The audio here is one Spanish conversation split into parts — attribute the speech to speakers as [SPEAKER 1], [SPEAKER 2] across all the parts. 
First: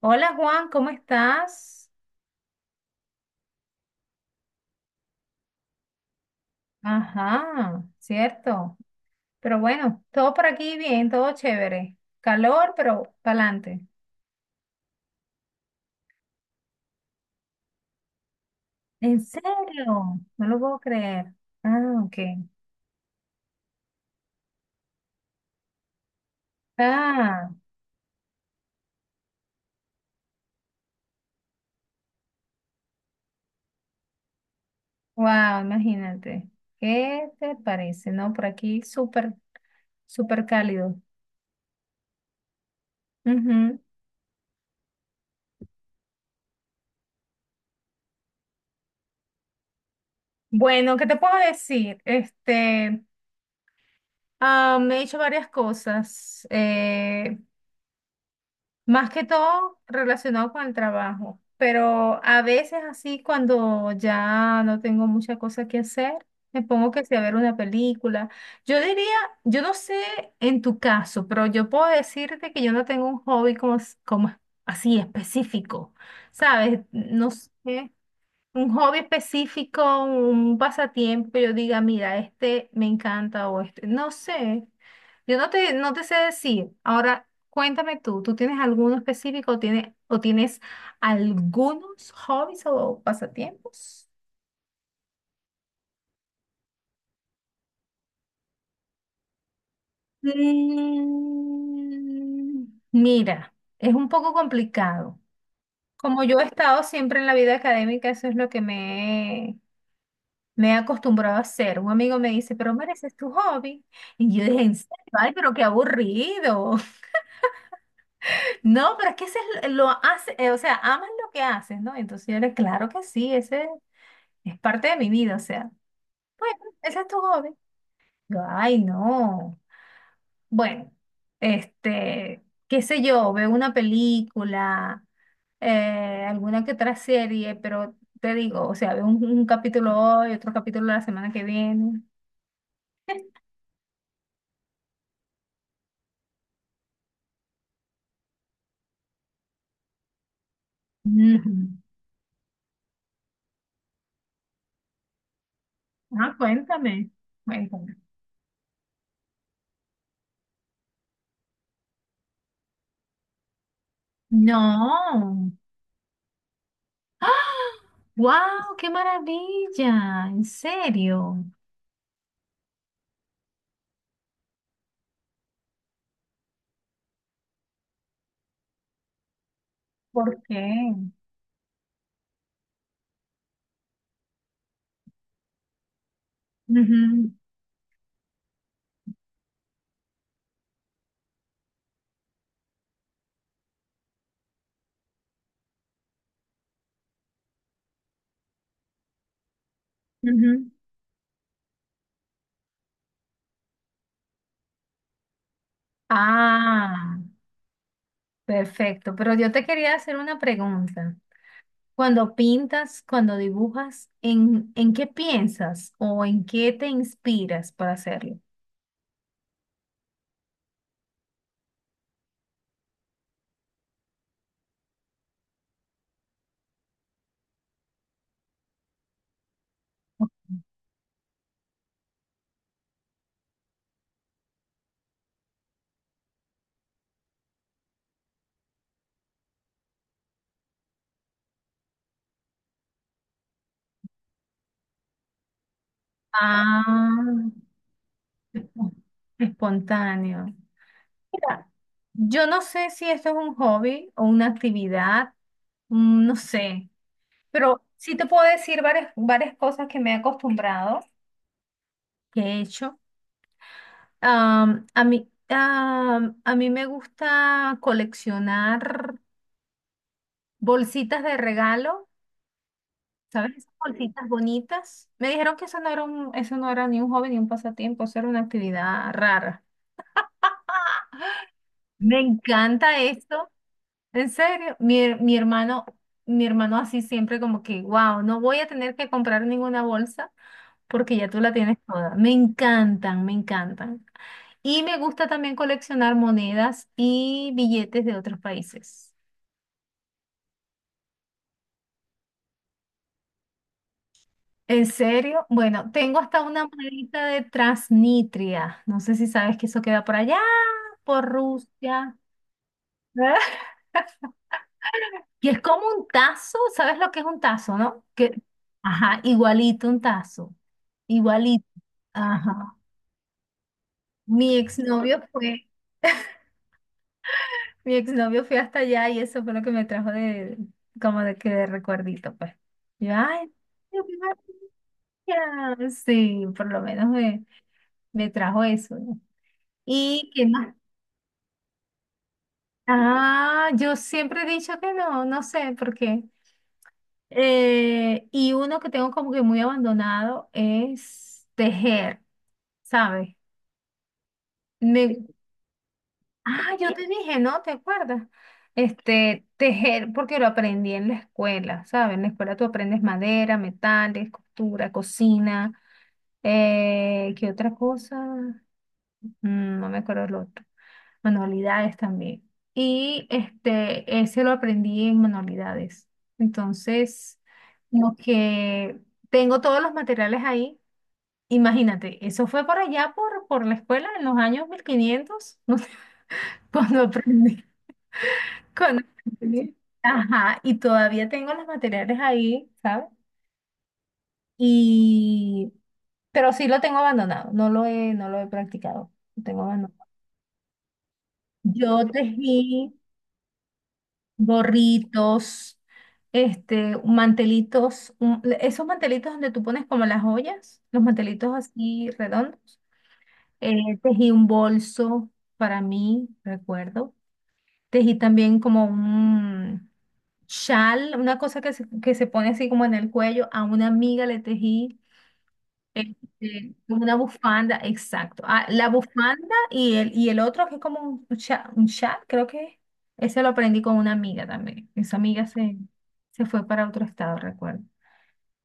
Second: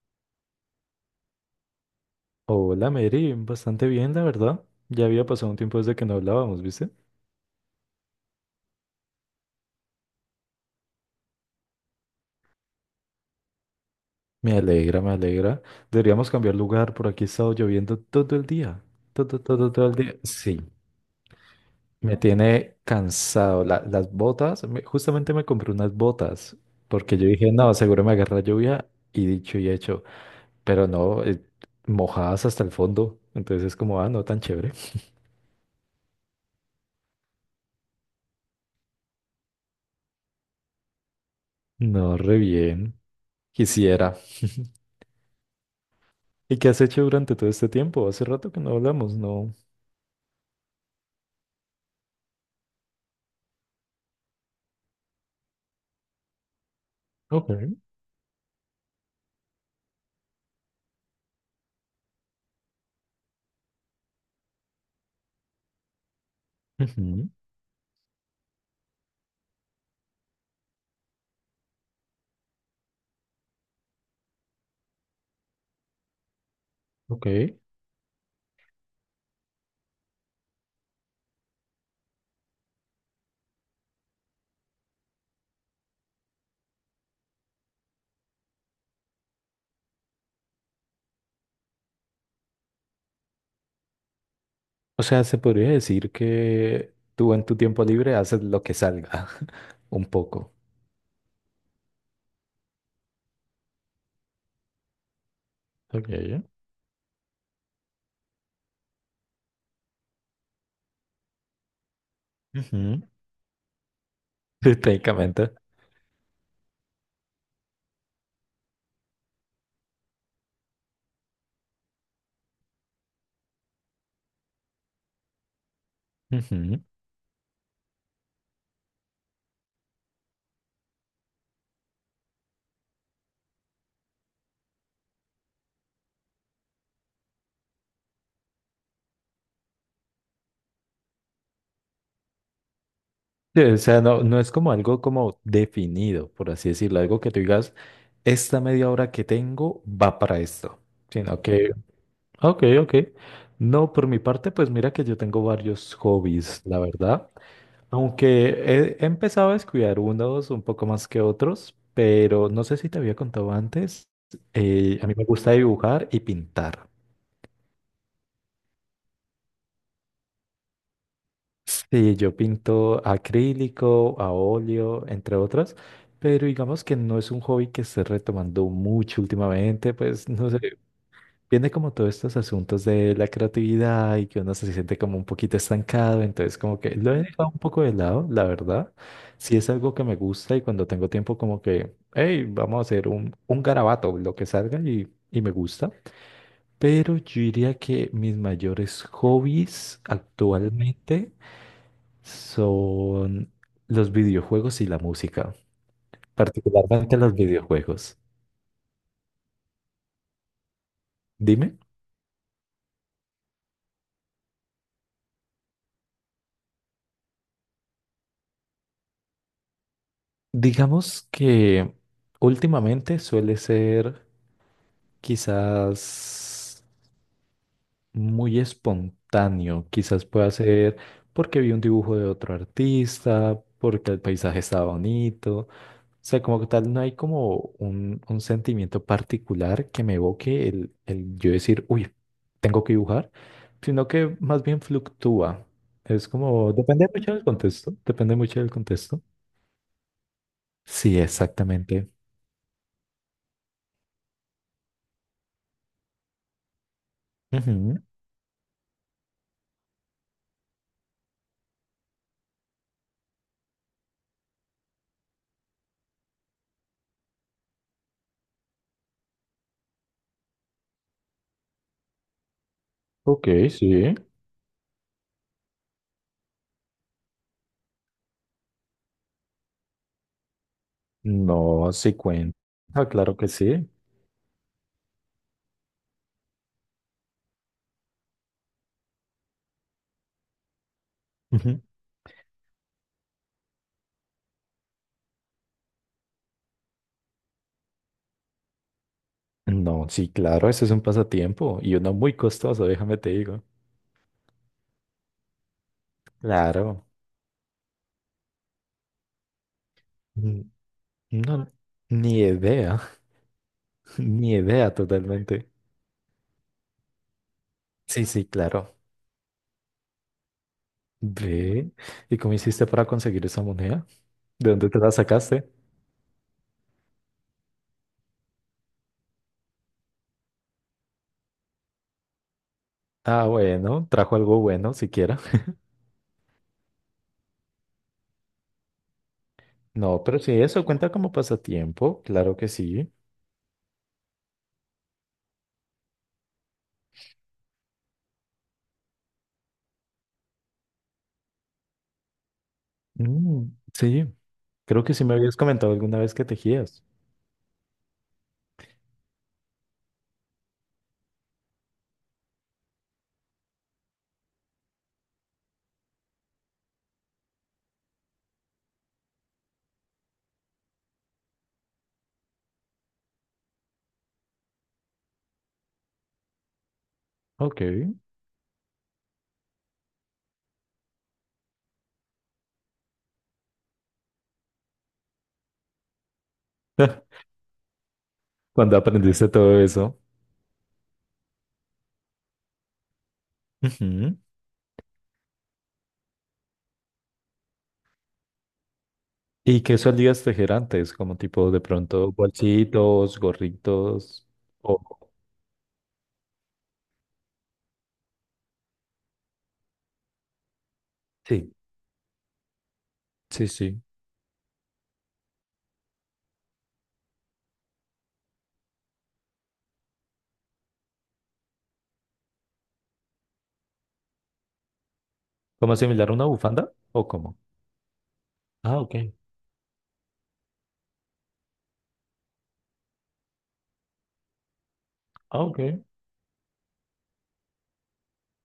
[SPEAKER 1] Hola Juan, ¿cómo estás?
[SPEAKER 2] Hola Mary, bastante bien, la verdad. Ya había pasado un tiempo desde que no hablábamos, ¿viste?
[SPEAKER 1] Ajá, cierto. Pero bueno, todo por aquí bien, todo chévere. Calor, pero pa'lante.
[SPEAKER 2] Me alegra, me alegra. Deberíamos cambiar lugar, por aquí ha estado lloviendo todo el día.
[SPEAKER 1] ¿En
[SPEAKER 2] Todo, todo, todo el día.
[SPEAKER 1] serio? No lo
[SPEAKER 2] Sí,
[SPEAKER 1] puedo creer. Ah, ok.
[SPEAKER 2] me tiene cansado. La- las botas, me- justamente me compré unas botas, porque yo
[SPEAKER 1] Ah,
[SPEAKER 2] dije, no, seguro me agarra lluvia, y dicho y hecho. Pero no, mojadas hasta el fondo. Entonces es como, ah, no tan chévere.
[SPEAKER 1] wow, imagínate. ¿Qué te parece? No, por aquí súper, súper cálido.
[SPEAKER 2] No, re bien.
[SPEAKER 1] Ujú.
[SPEAKER 2] Quisiera. ¿Y qué has hecho durante todo este tiempo? Hace rato que no hablamos, ¿no?
[SPEAKER 1] Bueno, ¿qué te puedo decir? Me he hecho varias cosas.
[SPEAKER 2] Ok.
[SPEAKER 1] Más que todo relacionado con el trabajo, pero a veces así cuando ya no tengo mucha cosa que hacer, me pongo que sea a
[SPEAKER 2] Ujú.
[SPEAKER 1] ver una película. Yo diría, yo no sé en tu caso, pero yo puedo decirte que yo no tengo un hobby como, como así específico, ¿sabes? No
[SPEAKER 2] Ok.
[SPEAKER 1] sé, un hobby específico, un pasatiempo, que yo diga, mira, este me encanta o este, no sé, yo no te sé decir. Ahora, cuéntame tú, ¿tú tienes alguno específico o o tienes algunos hobbies o pasatiempos?
[SPEAKER 2] O sea, se podría decir que tú en tu tiempo libre haces lo que salga, un poco.
[SPEAKER 1] Mm, Mira, es un poco complicado.
[SPEAKER 2] Ok.
[SPEAKER 1] Como yo he
[SPEAKER 2] Ujú.
[SPEAKER 1] estado siempre en la vida académica, eso es lo que me he acostumbrado a hacer. Un amigo me dice, pero Mara, ese es tu hobby. Y yo dije, en
[SPEAKER 2] Sí,
[SPEAKER 1] serio, ay,
[SPEAKER 2] técnicamente.
[SPEAKER 1] pero qué aburrido. No, pero es que ese es lo hace, o sea, amas lo que haces, ¿no? Entonces yo le, claro que sí, ese es parte de mi vida, o sea, bueno,
[SPEAKER 2] Ujú.
[SPEAKER 1] ese es tu hobby. Yo, ay, no. Bueno, este, qué sé yo, veo una película, alguna que otra serie, pero te digo, o sea, veo un capítulo hoy, otro capítulo la semana que viene.
[SPEAKER 2] Sí, o sea, no, no es como algo como definido, por así decirlo, algo que tú digas, esta media hora que tengo va para esto, sino que, ok, ok. No, por mi parte, pues mira que yo tengo varios
[SPEAKER 1] Ah,
[SPEAKER 2] hobbies, la
[SPEAKER 1] cuéntame,
[SPEAKER 2] verdad.
[SPEAKER 1] cuéntame.
[SPEAKER 2] Aunque he empezado a descuidar unos un poco más que otros, pero no sé si te había contado antes, a mí me gusta
[SPEAKER 1] No.
[SPEAKER 2] dibujar y pintar.
[SPEAKER 1] ¡Wow! ¡Qué maravilla! ¿En serio?
[SPEAKER 2] Sí, yo pinto a acrílico, a óleo, entre otras, pero digamos que no es un hobby que esté retomando mucho últimamente, pues
[SPEAKER 1] ¿Por
[SPEAKER 2] no sé,
[SPEAKER 1] qué?
[SPEAKER 2] viene como todos estos asuntos de la creatividad y que uno se siente como un poquito estancado, entonces como que lo he
[SPEAKER 1] Ujú,
[SPEAKER 2] dejado un poco de lado, la verdad. Si es algo que me gusta y cuando tengo tiempo como que, hey, vamos a hacer un garabato, lo que salga y me gusta. Pero yo diría que mis mayores hobbies
[SPEAKER 1] ujú.
[SPEAKER 2] actualmente son los videojuegos y la música,
[SPEAKER 1] Ah,
[SPEAKER 2] particularmente los videojuegos.
[SPEAKER 1] Perfecto. Pero yo te quería hacer una pregunta.
[SPEAKER 2] Dime,
[SPEAKER 1] Cuando pintas, cuando dibujas, en qué piensas o en qué te inspiras para hacerlo?
[SPEAKER 2] digamos que últimamente suele ser quizás muy espontáneo, quizás pueda ser porque vi un dibujo de otro artista, porque el paisaje estaba bonito. O sea, como que tal, no hay como un sentimiento particular que me evoque el yo decir, uy, tengo que dibujar, sino que más bien fluctúa. Es como, depende mucho del
[SPEAKER 1] Ah.
[SPEAKER 2] contexto, depende mucho del contexto.
[SPEAKER 1] Espontáneo.
[SPEAKER 2] Sí,
[SPEAKER 1] Mira,
[SPEAKER 2] exactamente.
[SPEAKER 1] yo no sé si esto es un hobby o una actividad, mm, no sé, pero
[SPEAKER 2] Ujú.
[SPEAKER 1] sí te puedo decir varias, varias cosas que me he acostumbrado, que he hecho. A mí, a mí me gusta coleccionar bolsitas de regalo,
[SPEAKER 2] Ok,
[SPEAKER 1] ¿sabes? Esas
[SPEAKER 2] sí.
[SPEAKER 1] bolsitas bonitas. Me dijeron que eso no era un, eso no era ni un hobby ni un pasatiempo, eso era una actividad rara.
[SPEAKER 2] No, sí
[SPEAKER 1] Me
[SPEAKER 2] cuenta.
[SPEAKER 1] encanta
[SPEAKER 2] Ah, claro que
[SPEAKER 1] esto.
[SPEAKER 2] sí.
[SPEAKER 1] En serio, mi hermano así siempre como que, wow, no voy a tener que comprar ninguna bolsa porque ya tú la tienes
[SPEAKER 2] Ujú.
[SPEAKER 1] toda. Me encantan, me encantan. Y me gusta también coleccionar monedas y billetes de otros países.
[SPEAKER 2] No, sí, claro, eso es un pasatiempo y uno muy costoso, déjame te digo.
[SPEAKER 1] ¿En serio? Bueno, tengo hasta una
[SPEAKER 2] Claro.
[SPEAKER 1] monedita de Transnitria. No sé si sabes que eso queda por allá,
[SPEAKER 2] Mm.
[SPEAKER 1] por
[SPEAKER 2] No,
[SPEAKER 1] Rusia.
[SPEAKER 2] ni idea, ni idea
[SPEAKER 1] Y es
[SPEAKER 2] totalmente.
[SPEAKER 1] como un tazo, ¿sabes lo que es un tazo, no?
[SPEAKER 2] Sí,
[SPEAKER 1] Que,
[SPEAKER 2] sí, claro.
[SPEAKER 1] ajá, igualito un tazo, igualito.
[SPEAKER 2] Ve, ¿y cómo
[SPEAKER 1] Ajá.
[SPEAKER 2] hiciste para conseguir esa moneda?
[SPEAKER 1] Mi
[SPEAKER 2] ¿De dónde te la
[SPEAKER 1] exnovio
[SPEAKER 2] sacaste?
[SPEAKER 1] fue, Mi exnovio fue hasta allá y eso fue lo que me trajo de, como de que de recuerdito, pues. Y yo,
[SPEAKER 2] Ah,
[SPEAKER 1] ay, qué
[SPEAKER 2] bueno, trajo algo bueno siquiera.
[SPEAKER 1] gracias. Sí, por lo menos me trajo eso, ¿no?
[SPEAKER 2] No,
[SPEAKER 1] ¿Y
[SPEAKER 2] pero
[SPEAKER 1] qué
[SPEAKER 2] sí,
[SPEAKER 1] más?
[SPEAKER 2] eso cuenta como pasatiempo, claro que sí.
[SPEAKER 1] Ah, yo siempre he dicho que no, no sé por qué. Y uno que tengo como que muy abandonado es tejer. ¿Sabes?
[SPEAKER 2] Mm, sí, creo que sí
[SPEAKER 1] Me...
[SPEAKER 2] me habías comentado alguna vez que
[SPEAKER 1] Ah, yo
[SPEAKER 2] tejías.
[SPEAKER 1] te dije, ¿no? ¿Te acuerdas? Este, tejer, porque lo aprendí en la escuela, ¿sabes? En la escuela tú aprendes madera, metales, costura, cocina, ¿qué otra cosa? Mm, no me acuerdo el otro. Manualidades también. Y este, ese lo aprendí en manualidades. Entonces,
[SPEAKER 2] Ok.
[SPEAKER 1] lo que tengo todos los materiales ahí. Imagínate, eso fue por allá, por la escuela, en los años 1500 cuando aprendí,
[SPEAKER 2] ¿Cuando
[SPEAKER 1] cuando
[SPEAKER 2] aprendiste
[SPEAKER 1] aprendí.
[SPEAKER 2] todo eso?
[SPEAKER 1] Ajá, y todavía tengo los materiales ahí, ¿sabes?
[SPEAKER 2] Ujú.
[SPEAKER 1] Y, pero sí lo tengo abandonado, no lo he practicado, lo tengo
[SPEAKER 2] ¿Y qué
[SPEAKER 1] abandonado.
[SPEAKER 2] solías tejer antes? Como tipo de
[SPEAKER 1] Yo
[SPEAKER 2] pronto
[SPEAKER 1] tejí
[SPEAKER 2] bolsitos, gorritos o...
[SPEAKER 1] gorritos, este, mantelitos, esos mantelitos donde tú pones como las joyas, los mantelitos
[SPEAKER 2] Sí,
[SPEAKER 1] así redondos.
[SPEAKER 2] sí, sí.
[SPEAKER 1] Tejí un bolso para mí, recuerdo. Tejí también como chal, una cosa que se pone así como en el cuello, a una amiga le tejí
[SPEAKER 2] ¿Como similar a una
[SPEAKER 1] este,
[SPEAKER 2] bufanda
[SPEAKER 1] como una
[SPEAKER 2] o cómo?
[SPEAKER 1] bufanda, exacto. Ah, la
[SPEAKER 2] Ah, ok.
[SPEAKER 1] bufanda y y el otro que es como un chal, creo que es. Ese lo aprendí con una amiga también. Esa amiga
[SPEAKER 2] Ah, ok.
[SPEAKER 1] se fue para otro estado, recuerdo.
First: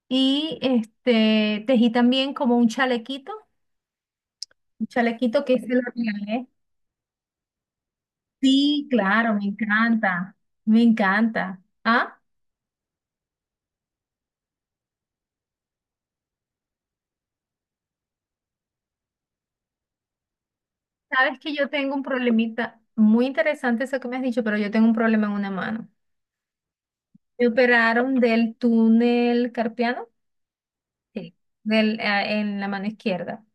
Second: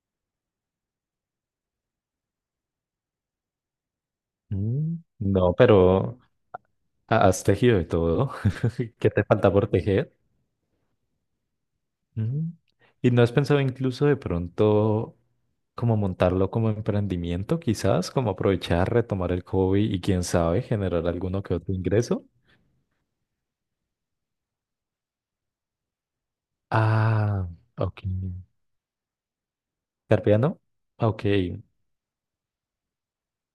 [SPEAKER 1] Y este, tejí también como un
[SPEAKER 2] Mm,
[SPEAKER 1] chalequito
[SPEAKER 2] no,
[SPEAKER 1] que se lo
[SPEAKER 2] pero
[SPEAKER 1] regalé.
[SPEAKER 2] has tejido de todo.
[SPEAKER 1] Sí,
[SPEAKER 2] ¿Qué te
[SPEAKER 1] claro, me
[SPEAKER 2] falta por tejer?
[SPEAKER 1] encanta, me encanta. ¿Ah?
[SPEAKER 2] Mm. ¿Y no has pensado incluso de pronto como montarlo como emprendimiento, quizás, como aprovechar, retomar el hobby y quién sabe, generar
[SPEAKER 1] Sabes
[SPEAKER 2] alguno
[SPEAKER 1] que
[SPEAKER 2] que
[SPEAKER 1] yo
[SPEAKER 2] otro
[SPEAKER 1] tengo un
[SPEAKER 2] ingreso?
[SPEAKER 1] problemita muy interesante eso que me has dicho, pero yo tengo un problema en una mano. Me
[SPEAKER 2] Ah, ok.
[SPEAKER 1] operaron del túnel carpiano,
[SPEAKER 2] ¿Carpeano? Ok.
[SPEAKER 1] sí, en la mano izquierda.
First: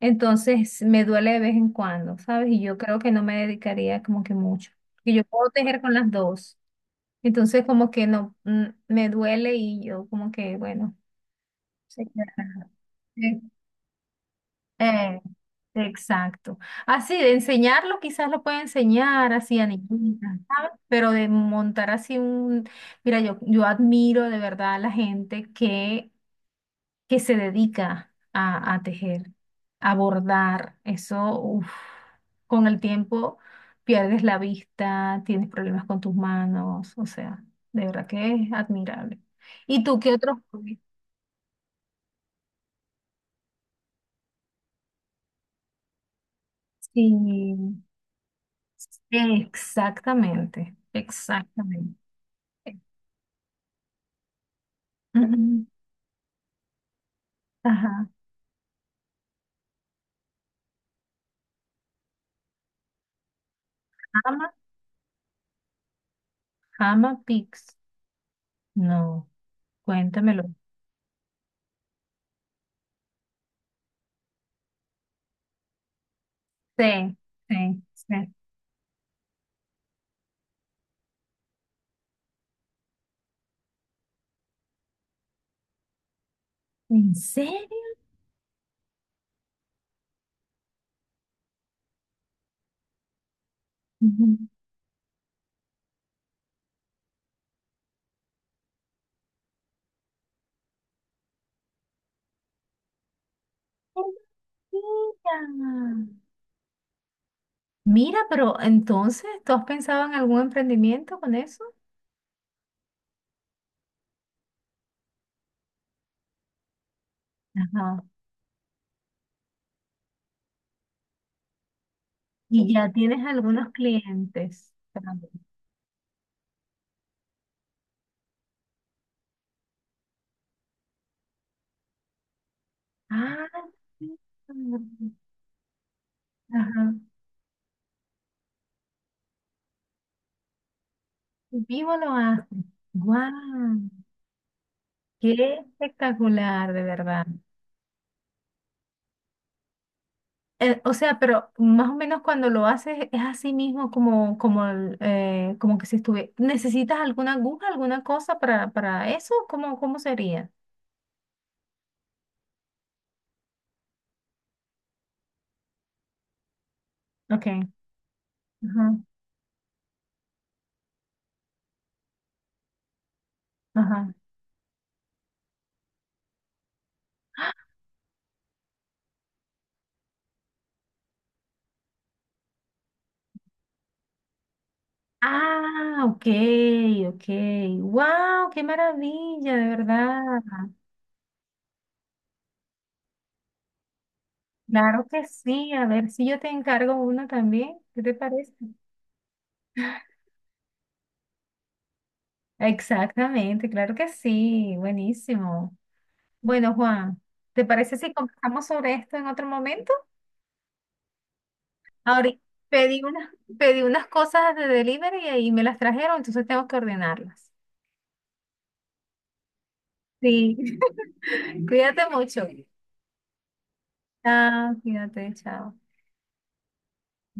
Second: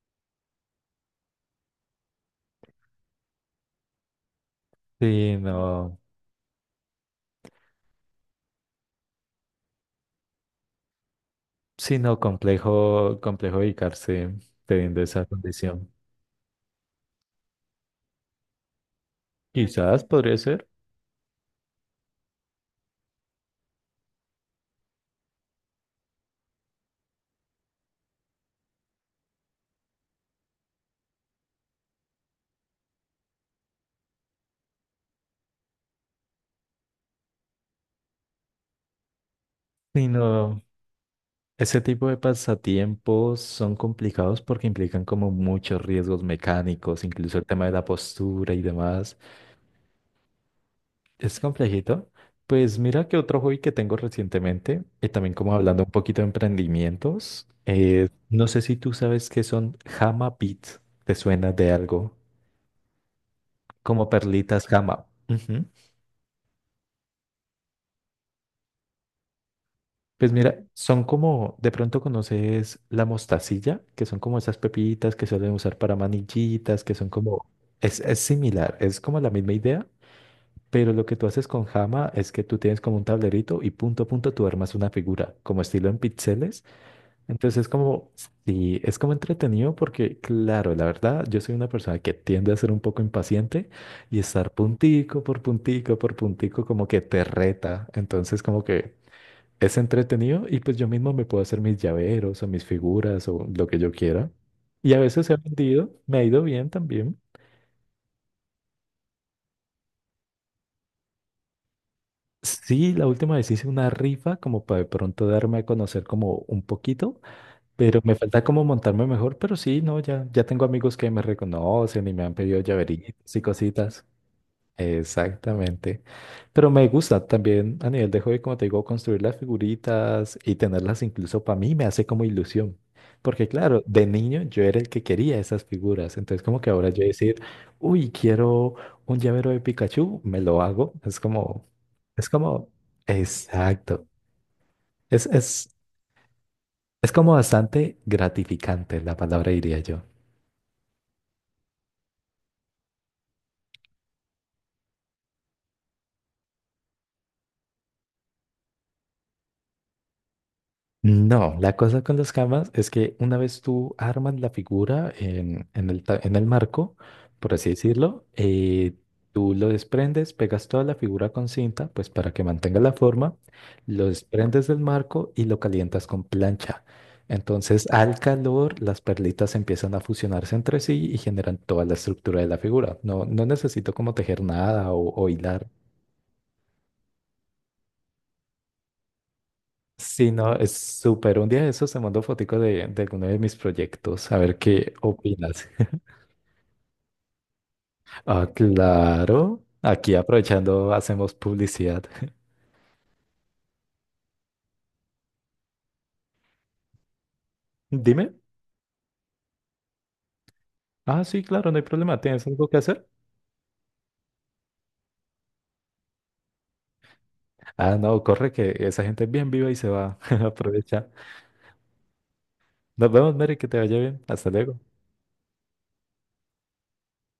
[SPEAKER 1] Entonces me duele de vez en cuando, ¿sabes? Y yo creo que no me dedicaría como que mucho. Que yo
[SPEAKER 2] Sí,
[SPEAKER 1] puedo tejer con
[SPEAKER 2] no,
[SPEAKER 1] las dos. Entonces como que no, mm, me duele y yo como que, bueno,
[SPEAKER 2] sí,
[SPEAKER 1] se
[SPEAKER 2] no,
[SPEAKER 1] queda.
[SPEAKER 2] complejo, complejo dedicarse teniendo
[SPEAKER 1] Eh,
[SPEAKER 2] esa condición.
[SPEAKER 1] exacto. Así, de enseñarlo, quizás lo puede enseñar así a
[SPEAKER 2] Quizás
[SPEAKER 1] niñitas,
[SPEAKER 2] podría ser.
[SPEAKER 1] ¿sabes? Pero de montar así un... Mira, yo admiro de verdad a la gente que se dedica a tejer, a bordar. Eso, uf, con el tiempo pierdes la vista, tienes problemas con tus manos, o sea, de verdad que es admirable. ¿Y tú
[SPEAKER 2] Sí,
[SPEAKER 1] qué otros
[SPEAKER 2] no,
[SPEAKER 1] hobbies?
[SPEAKER 2] ese tipo de pasatiempos son complicados porque implican como muchos riesgos mecánicos, incluso el tema de
[SPEAKER 1] Sí.
[SPEAKER 2] la postura y demás.
[SPEAKER 1] Exactamente,
[SPEAKER 2] Es
[SPEAKER 1] exactamente.
[SPEAKER 2] complejito. Pues mira que otro hobby que tengo recientemente, y también como
[SPEAKER 1] Ujú.
[SPEAKER 2] hablando un poquito de emprendimientos,
[SPEAKER 1] Ajá.
[SPEAKER 2] no sé si tú sabes qué son Hama Beats, ¿te suena de algo? Como
[SPEAKER 1] Ama,
[SPEAKER 2] perlitas Hama.
[SPEAKER 1] ama Pix. No,
[SPEAKER 2] Pues
[SPEAKER 1] cuéntamelo.
[SPEAKER 2] mira, son como, de pronto conoces la mostacilla, que son como esas pepitas que suelen usar para manillitas, que son
[SPEAKER 1] Sí,
[SPEAKER 2] como,
[SPEAKER 1] sí,
[SPEAKER 2] es
[SPEAKER 1] sí.
[SPEAKER 2] similar, es como la misma idea, pero lo que tú haces con Jama es que tú tienes como un tablerito y punto a punto tú armas una figura, como estilo en píxeles.
[SPEAKER 1] ¿En
[SPEAKER 2] Entonces es
[SPEAKER 1] serio?
[SPEAKER 2] como, sí, es como entretenido porque, claro, la verdad, yo soy una persona que tiende a ser un poco impaciente y
[SPEAKER 1] Ujú.
[SPEAKER 2] estar puntico por puntico por puntico como que te reta. Entonces como que... Es entretenido y pues yo mismo me puedo hacer mis llaveros o mis figuras o lo que yo quiera. Y a veces
[SPEAKER 1] Mira,
[SPEAKER 2] he vendido, me ha ido bien también.
[SPEAKER 1] mira, pero entonces, ¿tú has pensado en algún emprendimiento con eso?
[SPEAKER 2] Sí, la última vez hice una rifa como para de pronto darme a conocer como un poquito, pero
[SPEAKER 1] Ajá.
[SPEAKER 2] me falta como montarme mejor, pero sí, no, ya, ya tengo amigos que me reconocen y me han pedido
[SPEAKER 1] Y ya tienes
[SPEAKER 2] llaveritos y
[SPEAKER 1] algunos
[SPEAKER 2] cositas.
[SPEAKER 1] clientes.
[SPEAKER 2] Exactamente. Pero me gusta también a nivel de hobby, como te digo, construir las figuritas y tenerlas incluso para mí me hace como ilusión. Porque
[SPEAKER 1] Ah,
[SPEAKER 2] claro, de niño yo
[SPEAKER 1] mira,
[SPEAKER 2] era el que quería esas figuras. Entonces como que ahora
[SPEAKER 1] ajá.
[SPEAKER 2] yo decir, uy, quiero un llavero de Pikachu, me lo hago.
[SPEAKER 1] Vivo lo
[SPEAKER 2] Es
[SPEAKER 1] hace.
[SPEAKER 2] como,
[SPEAKER 1] Guau.
[SPEAKER 2] exacto. Es,
[SPEAKER 1] Qué
[SPEAKER 2] es,
[SPEAKER 1] espectacular, de
[SPEAKER 2] es
[SPEAKER 1] verdad.
[SPEAKER 2] como bastante gratificante la palabra, diría yo.
[SPEAKER 1] O sea, pero más o menos cuando lo haces es así mismo como, como, como que si estuve. ¿Necesitas alguna aguja, alguna cosa para eso? ¿Cómo, cómo sería?
[SPEAKER 2] No, la cosa con las camas es que una vez tú armas la figura en el, en el marco,
[SPEAKER 1] Ok.
[SPEAKER 2] por así decirlo,
[SPEAKER 1] Ajá,
[SPEAKER 2] tú lo desprendes, pegas toda la figura con cinta, pues para que mantenga la forma, lo
[SPEAKER 1] ajá.
[SPEAKER 2] desprendes del marco y lo calientas con plancha. Entonces, al calor, las perlitas empiezan a fusionarse entre sí y generan toda la estructura de la figura. No, no necesito como tejer nada o hilar.
[SPEAKER 1] Ah, ok, ok. Wow, qué maravilla, de
[SPEAKER 2] Sí,
[SPEAKER 1] verdad.
[SPEAKER 2] no, es súper. Un día de esos se mandó fotico de alguno de mis proyectos, a ver qué
[SPEAKER 1] Claro que
[SPEAKER 2] opinas.
[SPEAKER 1] sí. A ver si yo te encargo una también. ¿Qué te
[SPEAKER 2] Ah,
[SPEAKER 1] parece?
[SPEAKER 2] claro. Aquí aprovechando, hacemos publicidad.
[SPEAKER 1] Exactamente, claro que sí. Buenísimo. Bueno, Juan, ¿te parece si
[SPEAKER 2] Dime.
[SPEAKER 1] conversamos sobre esto en otro momento?
[SPEAKER 2] Ah, sí, claro, no hay problema.
[SPEAKER 1] Ahorita
[SPEAKER 2] ¿Tienes algo que
[SPEAKER 1] pedí
[SPEAKER 2] hacer?
[SPEAKER 1] unas, pedí unas cosas de delivery y ahí me las trajeron, entonces tengo que ordenarlas.
[SPEAKER 2] Ah, no, corre que esa gente es bien viva y se va.
[SPEAKER 1] Sí,
[SPEAKER 2] Aprovecha.
[SPEAKER 1] cuídate mucho.
[SPEAKER 2] Nos vemos, Mary, que te vaya bien. Hasta
[SPEAKER 1] Chao,
[SPEAKER 2] luego.
[SPEAKER 1] cuídate, chao.